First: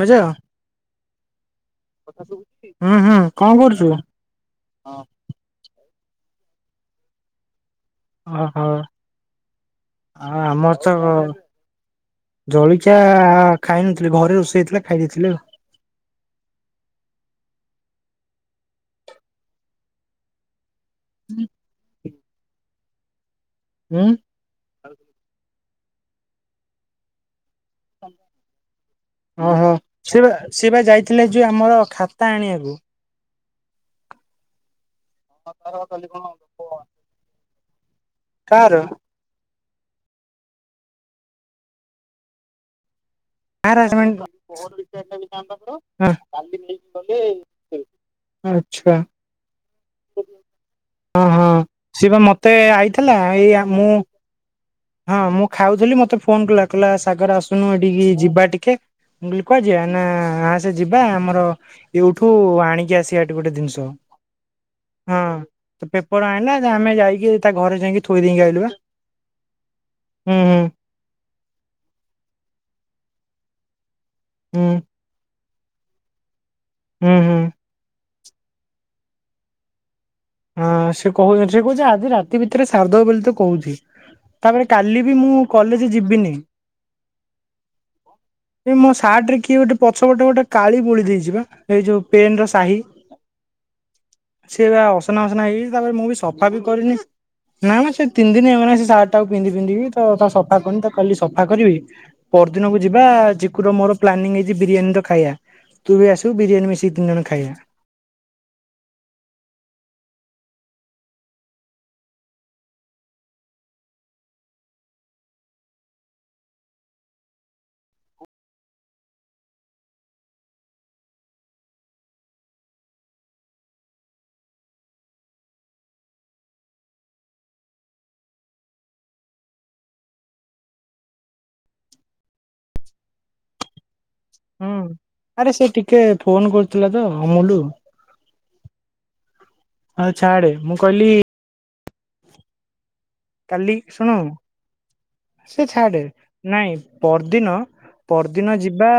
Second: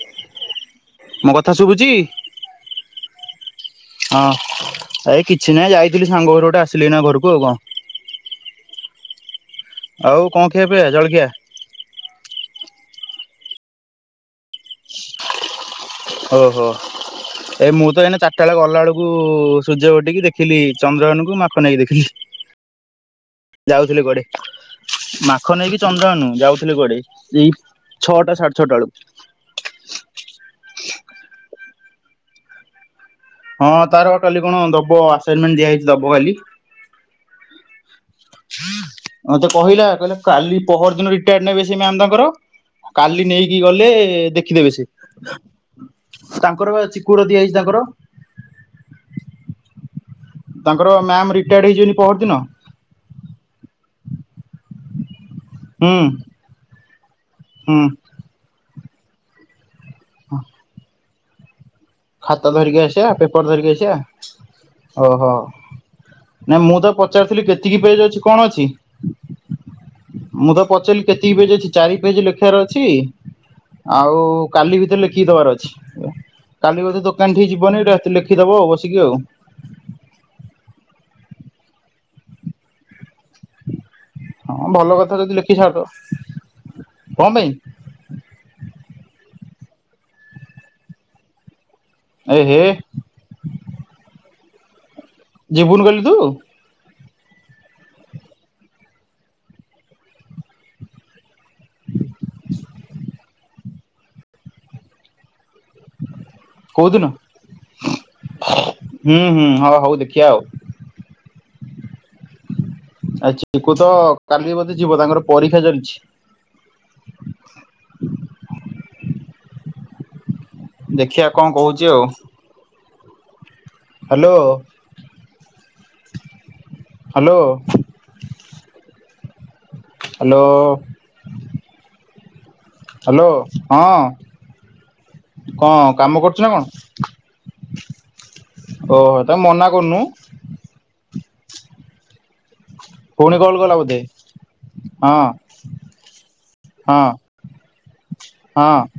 ବିଜୟ ହୁଁ ମୋ କଥା ଶୁଭୁଛି? ହୁଁ କଣ କରୁଛୁ। ହଁ ଏଇ କିଛି ନାହିଁ ଯାଇଥିଲି ସାଙ୍ଗ ଘରୁ ଗୋଟେ ଆସିଲି ଇନା ଘରକୁ ଆଉ କଣ। ଓହୋ କଣ ଆଉ ଖିଆ ପିଆ ଆମର ଚ ଜଳଖିଆ? ଜଳିକଖିଆ ଖାଇ ନଥିଲି ଘରେ ରୋଷେଇ ହେଇଥିଲା ଖାଇ ଦେଇଥିଲି ଆଉ। ଓହୋ ଏ ମୁଁ ତ ଏଇନା ଚାରିଟା ବେଳେ ଗଲା ବେଳକୁ ସୂର୍ଯ୍ୟ ଗଟିକି ଦେଖ ଦେଖିଲି ଚନ୍ଦ୍ରଗନକୁ ମାଖନ ଆଇକି ଦେଖିଲି। ଯାଉଥିଲେ ଉଁ କୁଆଡେ ମାଖନ୍ ଆଇକି ଚନ୍ଦ୍ରଘନ ଯାଉଥିଲେ କୁଆଡେ ଏଇ ଛଅଟା ସାଢେ ଛଅଟା ବେଳୁ। ଓହୋ ସେ ବା ସେ ବା ଯାଇଥିଲେ ଯୋଉ ଆମର ଖାତା ଆଣିବାକୁ। ହଁ ତାର ବା କାଲି କଣ ଦବ ଆସାଇନମେଣ୍ଟ ଦିଆହଇଛି ଦବ ଖାଲି। କାହାର ମତେ କହିଲା କହିଲା କାଲି ପହର ଦିନ ରିଟାୟାର୍ଡ ନେବେ ସେ ମ୍ୟାାମ ତାଙ୍କର କାଲି ନେଇ କି କାହାର ଗଲେ ଆସାଇନମେଣ୍ଟ ଦେଖିଦେବେ ସେ ତାଙ୍କର ବା ଚିକୁର ଦିଆଯାଇଛି ତାଙ୍କର। ଆଛା। ତାଙ୍କର ହଁ ମ୍ୟାମ୍ ହଁ ରିଟାୟାର୍ଡ ହେଇଯିବେନି ସିଏ ପହର ବା ଦିନ। ମତେ ଆଇଥିଲା ଏଇ ଆ ମୁଁ ହଁ ମୁଁ ଖାଉଥିଲି ହୁଁ ମତେ ଫୋନ କଲା କହିଲା ସାଗର ଆସୁନୁ ହୁଁ ଏଠିକି ଯିବା ଟିକେ। ମୁଁ କଇଲି କୁଆଡେ ଯିବା ନା ଆସେ ଯିବା ଆମର ଏଉଠୁ ଖାତା ଧରିକି ଆଣିକି ଆସିବା ଏଠୁ ପେପର ଗୋଟେ ଧରିକି ଜିନିଷ ଆସିବା ହଁ ଓହୋ ତ ପେପର ନାଇଁ ଆଣିଲା ମୁଁ ତ ଆମେ ଯାଇକି ପଚାରୁଥିଲି ଏଇ ତା କେତିକି ଘରେ ପେଜ ଯାଇକି ଅଛି ଥୋଇ କଣ ଦେଇକି ଅଛି ଆଇଲୁ ବା। ହୁଁ ମୁଁ ହୁଁ ତାକୁ ପଚାରିଲି କେତକି ପେଜ ଅଛି ଚାରି ପେଜ ଲେଖିବାର ଅଛି। ଆଉ ହୁଁ କାଲି ଭିତରେ ଲେଖିକି ଦବାର ଅଛି। କାଲି ବୋଧେ ହୁଁ ହୁଁ ଦୋକାନ ଠି ଯି ବନି ରାତି ଲେଖିଦବ ବସିକି ଆଉ। ହଁ ସେ କହୁଚି, ସେ କହୁଛି ଆଜି ରାତି ଭିତରେ ସାରିଦବ ବୋଲି ତ କହୁଛି, ତା ମାନେ ହଁ ଭଲ କାଲି କଥା ବି ଯଦି ମୁଁ ଲେଖି ସାରିଦବ କଲେଜ୍ ଯିବିନି। କଣ ପାଇଁ ଏଇ ମୋ ସାର୍ଟ ରେ କିଏ ଗୋଟେ ପଛପଟେ ଗୋଟେ କାଳି ବୋଳି ଦେଇଛି ବା। ଏଇ ଯୋଉ ଏ ପେନ୍ ର ହେ ସାହି, ସିଏ ବା ଅସନା ମସନା ହେଇଯାଇଛି। ଯିବୁନୁ ତାପରେ କାଲି ମୁଁ ତୁ ବି ସଫା ବି କରିନି। ନା ମୋ ସେ ତିନି ଦିନ ଏ ମାନେ ସେ ସାର୍ଟ ଟାକୁ ପିନ୍ଧି ପିନ୍ଧିକି ତ ସଫା କରନି। ତାକୁ କାଲି ସଫା କରିବି। ପରଦିନକୁ ଯିବା ଚିକୁର ମୋର ପ୍ଲାନିଂ ହେଇଛି ବିରିୟାନୀ ତ ଖାଇବା। ତୁ ବି ଆସିବୁ ବିରିୟାନୀ ମିଶି କୋଉଦିନ ତିନିଜଣ ଖାଇବା। ହୁଁ, ହୁଁ, ହୋ ହଉ ଦେଖିଆ ଆଉ। ଆ, ଚିକୁ ତ କାଲି ବୋଧେ ଯିବ ତାଙ୍କର ପରୀକ୍ଷା ଚାଲିଛି। ଦେଖିଆ କଣ କହୁଚି ଆଉ। ହାଲୋ। ହାଲୋ। ହାଲୋ। ହାଲୋ ହଁ ହଁ, ଆରେ ସେ କଣ ଟିକେ କାମ କରୁଛୁ ଫୋନ୍ ନା କଣ କରିଥିଲା ତ ଅମୁଲୁ। ଓହୋ, ତାକୁ ମନା କରୁନୁ ଅ, ଛାଡେ ମୁଁ କହିଲି ପୁଣି କଲ୍ କଲା କାଲି ବୋଧେ ଶୁଣୁ, ହଁ ସେ ଛାଡେ, ନାଇଁ ହଁ ପରଦିନ ପରଦିନ ହଁ ଯିବା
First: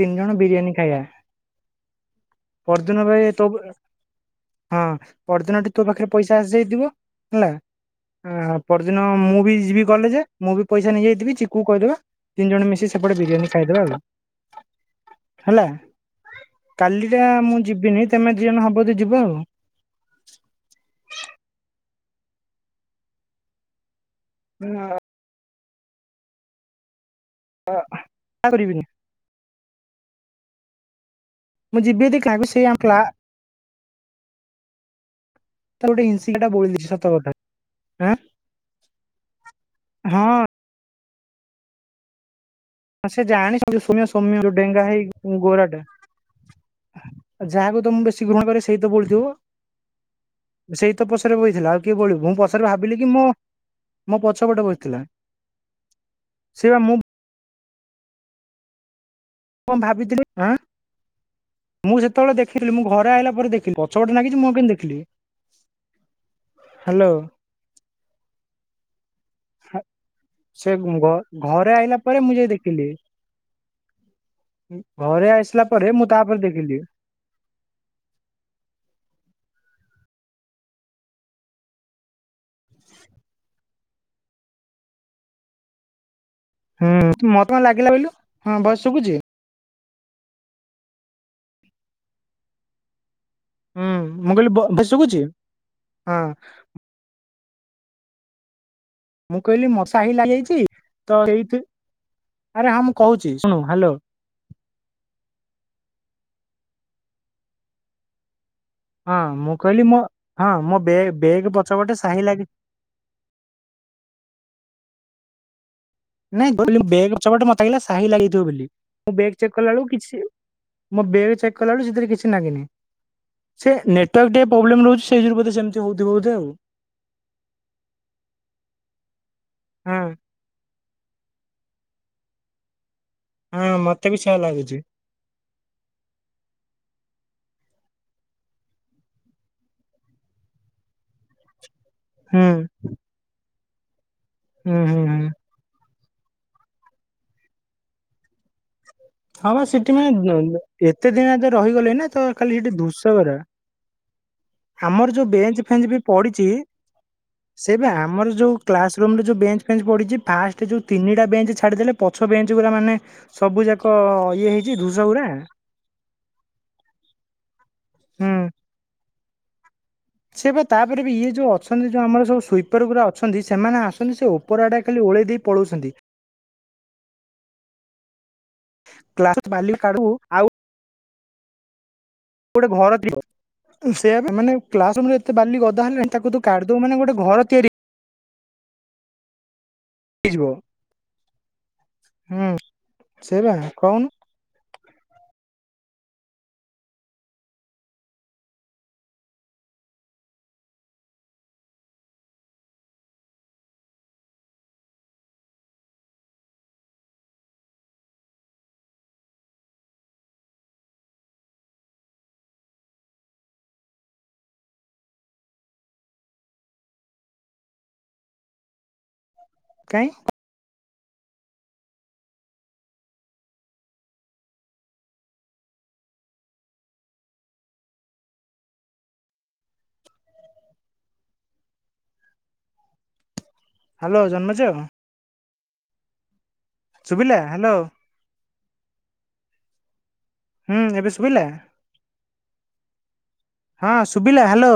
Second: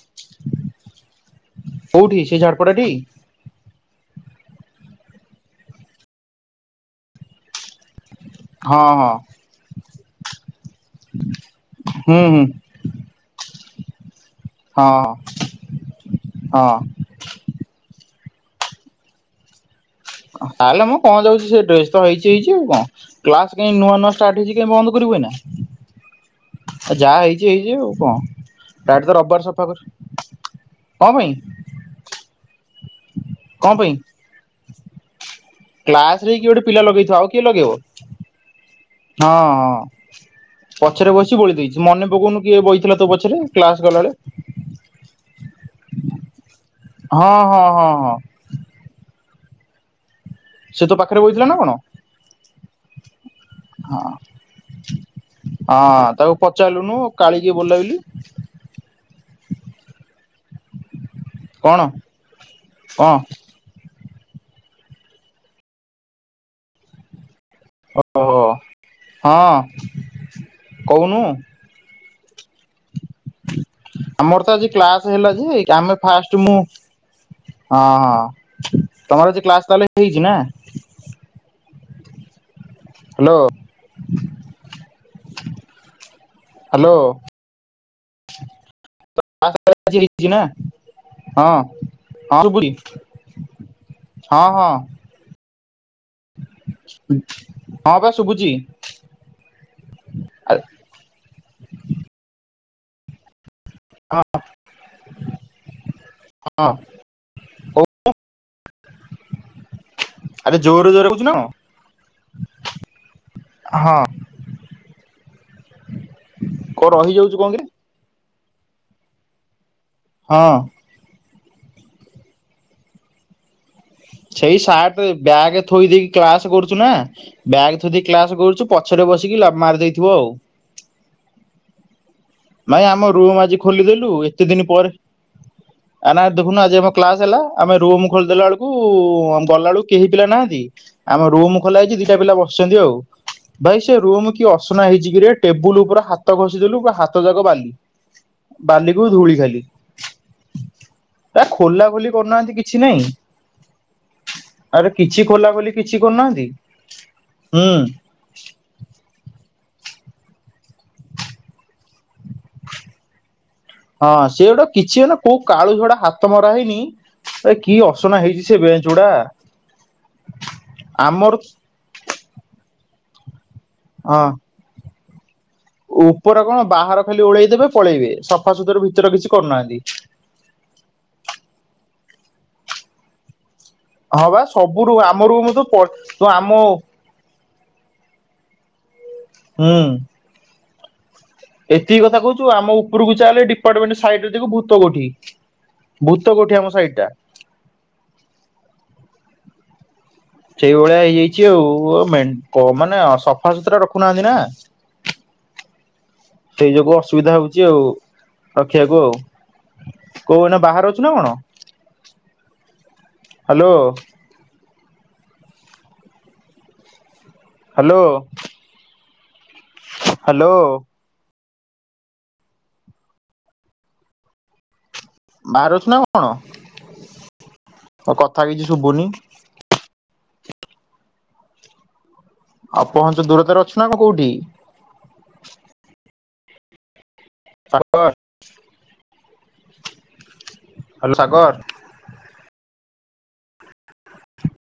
ତିନି ଜଣ ବିରିୟାନୀ ଖାଇବା। କୋଉଠି ସେ ଝାଡ୍ ପରଦିନ ଭାଇ ତୋବ ଏ ହଁ ପରଦିନଠି ତୋ ପାଖରେ ପଇସା ଆସିଯାଇଥିବ ହେଲା। ଆଉ ହଁ ପରଦିନ ହଁ ମୁଁ ବି ଯିବି କଲେଜେ, ମୁଁ ବି ପଇସା ନେଇଯାଇଥିବି। ଚିକୁକୁ କହିଦବା। ହୁଁ ହୁଁ ତିନି ଜଣ ମିଶି ସେପଟେ ବିରିୟାନୀ ଖାଇଦବା ହଁ ହେଲା। ହଁ କାଲି ଯା ମୁଁ ଯିବିନି ତୋମେ ଦି ଜଣ ହବ ତ ଯିବ ଆଉ। ଓ ହୋ ତାଲ ମୋ କଣ ଯାଉଚି ସେ ଡ୍ରେସ୍ ତ ହେଇଚି ହେଇଚି ଆଉ କଣ, କ୍ଲାସ୍ କାଇଁ ନୂଆ ନୂଆ ଷ୍ଟାଟ୍ ହେଇଚି କାଇଁ ବନ୍ଦ କରିବୁ ଏଇନା। ଏ ଯା ହେଇ ଚି ହେଇଚି ଆଉ କଣ କରିବିନି ସାର୍ଟ ତ ରବବାର ସଫା କର, କଣ ପାଇଁ? ମୁଁ ଯିବି ଯଦି [inaudible] ସେଇ ଆମ କ୍ଲା କଣ ପାଇଁ? ଗୋଟେ କ୍ଲାସ୍ ରେ ହିଂସିକା ଟା କିଏ ଗୋଟେ ବୋଳି ପିଲା ଦେଇଛି ସତ ଲଗେଇଥିବ। ଆଉ କଥା କିଏ ଲଗେଇବ? ଆଁ ହଁ ପଛରେ ବସିଛି ବୋଳି ଦେଇଛି, ମନେ ପକଉନୁ କିଏ ବଇଥିଲା ତୋ ସେ ପଛରେ ଜାଣି ଯୋଉ କ୍ଲାସ୍ ସୌମ୍ୟ ଗଲାବେଳେ। ସୌମ୍ୟ ଯୋଉ ଡେଙ୍ଗା ହେଇକି ଗୋରାଟା ଅ, ହଁ ହଁ ହଁ ଯାହାକୁ ତ ମୁଁ ହଁ ବେଶୀ ଘୃଣା କରେ ସେ ସେଇତ ବୋଳିଥିବ। ସେ ତୋ ସେଇ ତ ପାଖରେ ପଛରେ ନା କଣ? ବଇଥିଲା, ଆଉ କିଏ ବୋଳିବ। ମୁଁ ପଛରେ ଭାବିଲି କି ମୋ ହଁ ମୋ ପଛପଟେ ବସିଥିଲା। ହଁ ତାକୁ ସେ ବା ମୁଁ ପଚାରିଲୁନୁ କାଳିି କିଏ ବୋଳିଲା ବୋଲି। କଣ ଭାବିଥିଲି ଆଁ, କଣ ମୁଁ ସେତେବେଳେ ଦେଖିଥିଲି ମୁଁ କଣ ଘରେ ଆଇଲା ପରେ ଦେ ପଛପଟେ ନାଗିଛି ମୁଁ ଆଉ କେମତି ଦେଖିଲି। ହ୍ୟାଲୋ, ଓହୋ, ହଁ କହୁନୁ। ରେ ଆଇଲା ପରେ ମୁଁ ଯାଇ ଦେଖିଲି। ଆମର ତ ଆଜି କ୍ଲାସ୍ ଘରେ ହେଲା ଆସିଲା ଯେ, ପରେ ଆମେ ମୁଁ ତାପରେ ଫାଷ୍ଟ ମୁଁ ଦେଖିଲି ହଁ, ହଁ, ତୋମର ଆଜି କ୍ଲାସ୍ ତାହେଲେ ହେଇଛି ନା? ହ୍ୟାଲୋ। ହୁଁ, ହ୍ୟାଲୋ ମୋତେ କଣ ଲାଗିଲା କହିଲୁ? ହଁ ଭଏସ୍ ଶୁଭୁଛି? [inaudible] ଆଜି ହେଇଛି ନା? ହଁ, ହଁ ଶୁଭୁଛି। ହୁଁ, ମୁଁ ହଁ କହିଲି ହଁ ବ-ଭଏସ୍ ଶୁଭୁଛି? ହଁ। ହଁ ପା ଶୁଭୁଛି। ମୁଁ କହିଲି ମଶଲା ହେଇ ଆରେ ଯାଇଛି ତ ଏଇ ଆରେ ହଁ ମୁଁ କହୁଛି ଶୁଣ ହିଁ ହଁ କହୁନୁ। ହଁ ମୁଁ କହିଲି ମୋ ହଁ ଆରେ ମୋ ଜୋରରେ ଜୋରରେ କହୁଛୁ ନା ବେଗ୍ ପଛପଟେ ସାହିଲାଗି ହଁ। ନାଇଁ କଣ ବେଗ ରହିଯାଉଛି ପଛପଟେ କଣ ମତେ କିରେ ଲାଗିଲା ସାହି ଲାଗି ଯାଇଥିବ ବୋଲି ମୁଁ ବେଗ୍ ଚେକ୍ କଲା ବେଳକୁ କିଛି ହଁ। ମୋ ବେଗ୍ ଚେକ୍ କଲାଳୁ ସେଥିରେ କିଛି ଲାଗିନି। ସେଇ ରହୁଛି ସାର୍ଟରେ ସେଇ ଯୋଗୁଁ ବୋଧେ ବ୍ୟାଗ ସେମିତି ଥୋଇ ହଉଥିବ ଦେଇକି ବୋଧେ ଆଉ। କ୍ଲାସ କରୁଛୁ ନା। ବ୍ୟାଗ୍ ଥୁଇକି କ୍ଲାସ କରୁଛୁ ପଛରେ ବସିକି ମାରି ହଁ ଦେଇଥିବ ଆଉ। ଭାଇ ଆମ ରୁମ୍ ଆଜି ହଁ ମତେ ଖୋଲିଦେଲୁ ବି ସେୟା ଏତେ ଦିନ ପରେ। [inaudible] ଆ ନା ଦେଖୁନୁ ଆଜି ଆମ କ୍ଲାସ ହେଲା ଆମେ ରୁମ ଖୋଲିଦେଲା ବେଳକୁ ଗଲାବେଳକୁ କେହି ପିଲା ନାହାନ୍ତି। ଆମ ରୁମ୍ ଖୋଲା ହେଇଛି ଦିଟା ପିଲା ହୁଁ ବସିଛନ୍ତି ଆଉ ଭାଇ ସେ ରୁମ କି ହୁଁ ଅସନା ହୁଁ ହେଇଛି ହୁଁ। କିରେ। ଟେବୁଲ ଉପରେ ହାତ ଘଷି ଦେଲୁ ପୁରା ହାତ ଯାକ ବାଲି। ବାଲିକୁ ଧୂଳି ହଁ ଖାଲି। ବା ସେଠି ଏତେ ଦିନ ଆ ତ ଖୋଲା ରହିଗଲେ ନା ଖୋଲି ତ କରୁନାହାନ୍ତି ଖାଲି ସେଠି କିଛି ନାଇଁ ଧୂସଗୁରା। [inaudible] ଆରେ ଆମର କିଛି ଯୋଉ ଖୋଲା ବେଞ୍ଚ ଖୋଲି ଫେଞ୍ଚ କିଛି ବି ପଡିଛି କରୁନାହାନ୍ତି ହୁଁ। ସେଇପା ଆମର ଯୋଉ କ୍ଲାସ ରୁମରେ ଯୋଉ ବେଞ୍ଚ ଫେଞ୍ଚ ପଢଛି ଫାଷ୍ଟ ତିନିଟା ବେଞ୍ଚ ଛାଡିଦେଲେ ପଛ ବେଞ୍ଚ ଗୁରା ମାନେ ସବୁ ଯାକ ହଁ ଇଏ ସେଗୁଡା ହେଇଛି ଧୂସ କିଛି ହେଲେ ଗୁରା କୋଉ ହୁଁ କା ଆଳୁ ଝଡା ହାତ ମରା ହେଇନି ଏ କି ଅସନା ହେଇଛି ସେ ବେଞ୍ଚ୍ ଗୁଡା। ସେଇଆପା ତାପରେ ବି ଇଏ ଆମର ଯୋଉ ଅଛନ୍ତି ଯୋଉ ଆମର ସବୁ ସୁଇପର ଗୁଡା ଅଛନ୍ତି ସେମାନେ ଆସନ୍ତି ହଁ ସେ ଓ ଉପରଆଡେ ଖାଲି ଓଳେଇ ଦେଇ ପଳଉଛନ୍ତି। ଉପର କଣ ବାହାର ଖାଲି ଓଳେଇଦବେ ପଳେଇବେ ସଫାସୁତୁରା ଭିତରେ କିଛି କ୍ଲାସ ବାଲି କରୁନାହାନ୍ତି। କାଢୁ ଆଉ ଗୋଟେ ଘର ଥିବ। ସେଇଆ ହଁ ପା ବା ମାନେ ସବୁରୁ କ୍ଲାସ୍ ରୁମରେ ଆମ ଏତେ ରୁମ ତ ବାଲି ପ ଗଦା ହେଲେଣି ତାକୁ ତୁ ଆମ କାଢିଦବୁ ମାନେ ଗୋଟେ ଘର ତିଆରି ହୁଁ। ହେଇଯିବ। ଏତିକି କଥା ହୁଁ କହୁଛୁ ଆମ ଉପରକୁ ସେ ଚାଲେ ବା ଡିପାର୍ଟମେଣ୍ଟ କହୁନୁ ସାଇଟ୍ ଦେଖୁ ଭୂତ କୋଠି ଭୂତ କୋଠି ଆମ ସାଇଡଟା। ସେଇଭଳିଆ ହେଇଯାଇଛି ଆଉ ମେ ମାନେ ସଫାସୁତୁରା ରଖୁନାହାନ୍ତି ନା। [inaudible] ସେଇ ଯୋଗୁ ଅସୁବିଧା ହଉଛି ଆଉ ରଖିବାକୁ। କୋଉ ଏଇନା ବାହାରେ ଅଛୁ ନା କଣ ହାଲୋ। ହାଲୋ। କାଇଁ ହାଲୋ। ବାହାରେ ଅଛୁ ନା କଣ? ତୋ କଥା କିଛି ଶୁଭୁନି। ଅପହଞ୍ଚ ଦୂରତାରେ ଅଛୁ। ନା କଣ ହାଲୋ କୋଉଠି? ଜନମେଜୟ ସୁୁଭିଲା। ସାପ ହୁଁ ଏବେ ହ୍ୟାଲୋ ଶୁଭିଲା ସାଗର ହଁ ଶୁଭିଲା ହାଲୋ।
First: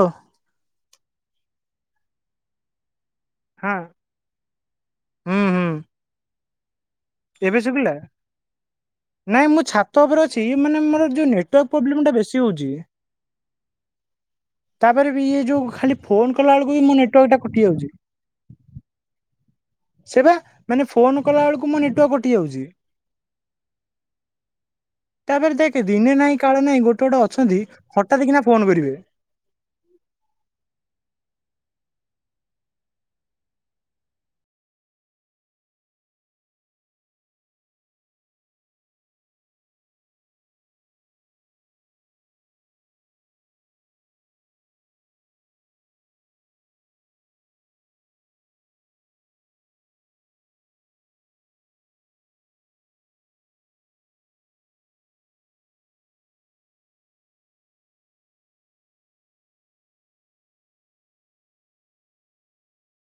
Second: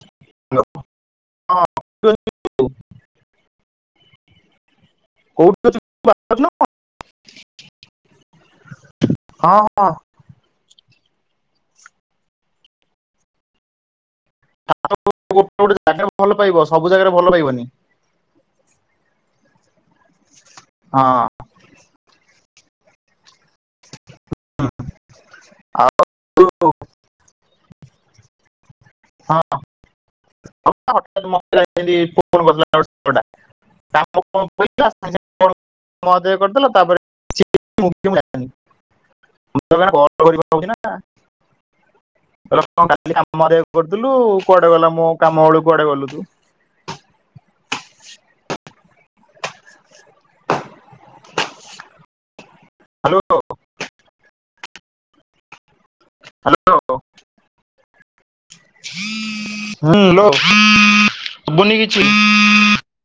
ହଲୋ ହଁ [unintelligible] [unintelligible] ହଁ। ହୁଁ କୋଉଠି ହୁଁ ଅଛି? [unintelligible] ଏବେ ଶୁବିଲା ନାଇଁ ହଁ ମୁ ଛାତ ଉପରେ ଅ ଛି ମାନେ ମୋର ଯୋଉ ନେଟୱାର୍କ ପ୍ରୋବ୍ଲେମ ଟା ବେଶୀ ହଉଛି। ତାପରେ ବି ଇଏ ଗୋଟେ ଯୋଉ ଗୋଟେ ଖାଲି ଜାଗାରେ ଭଲ ଫୋନ ପାଇବ କଲା ବେଳକୁ ସବୁ ବି ମୋ ଜାଗାରେ ଭଲ ନେଟୱାର୍କ ଟା ପାଇବନି କଟି ଯାଉଛି। ସେବା ମାନେ ହଁ ଫୋନ କଲା ବେଳକୁ ମୋ ନେଟୱାର୍କ କଟି ଯାଉଛି। ତାପରେ ଦେଖେ ଆଉ ଦିନେ ନାହିଁ କାଳେ ନାହିଁ ଗୋଟେ ଗୋଟେ ଅଛନ୍ତି ହଠାତ୍ କିନା ଫୋନ କରିବେ। ହଁ [unintelligible] ତାକୁ [unintelligible] ମହଦେୟ କରିଦେଲା ତାପରେ [unintelligible] [unintelligible] କରୁଥିଲୁ କୁଆଡେ ଗଲା ମୋ କାମ ବେଳକୁ କୁଆଡେ ଗଲୁ ତୁ? ହ୍ୟାଲୋ। ହ୍ୟାଲୋ [inaudible] ହୁଁ ହାଲୋ ସୁବୁନି କିଛି।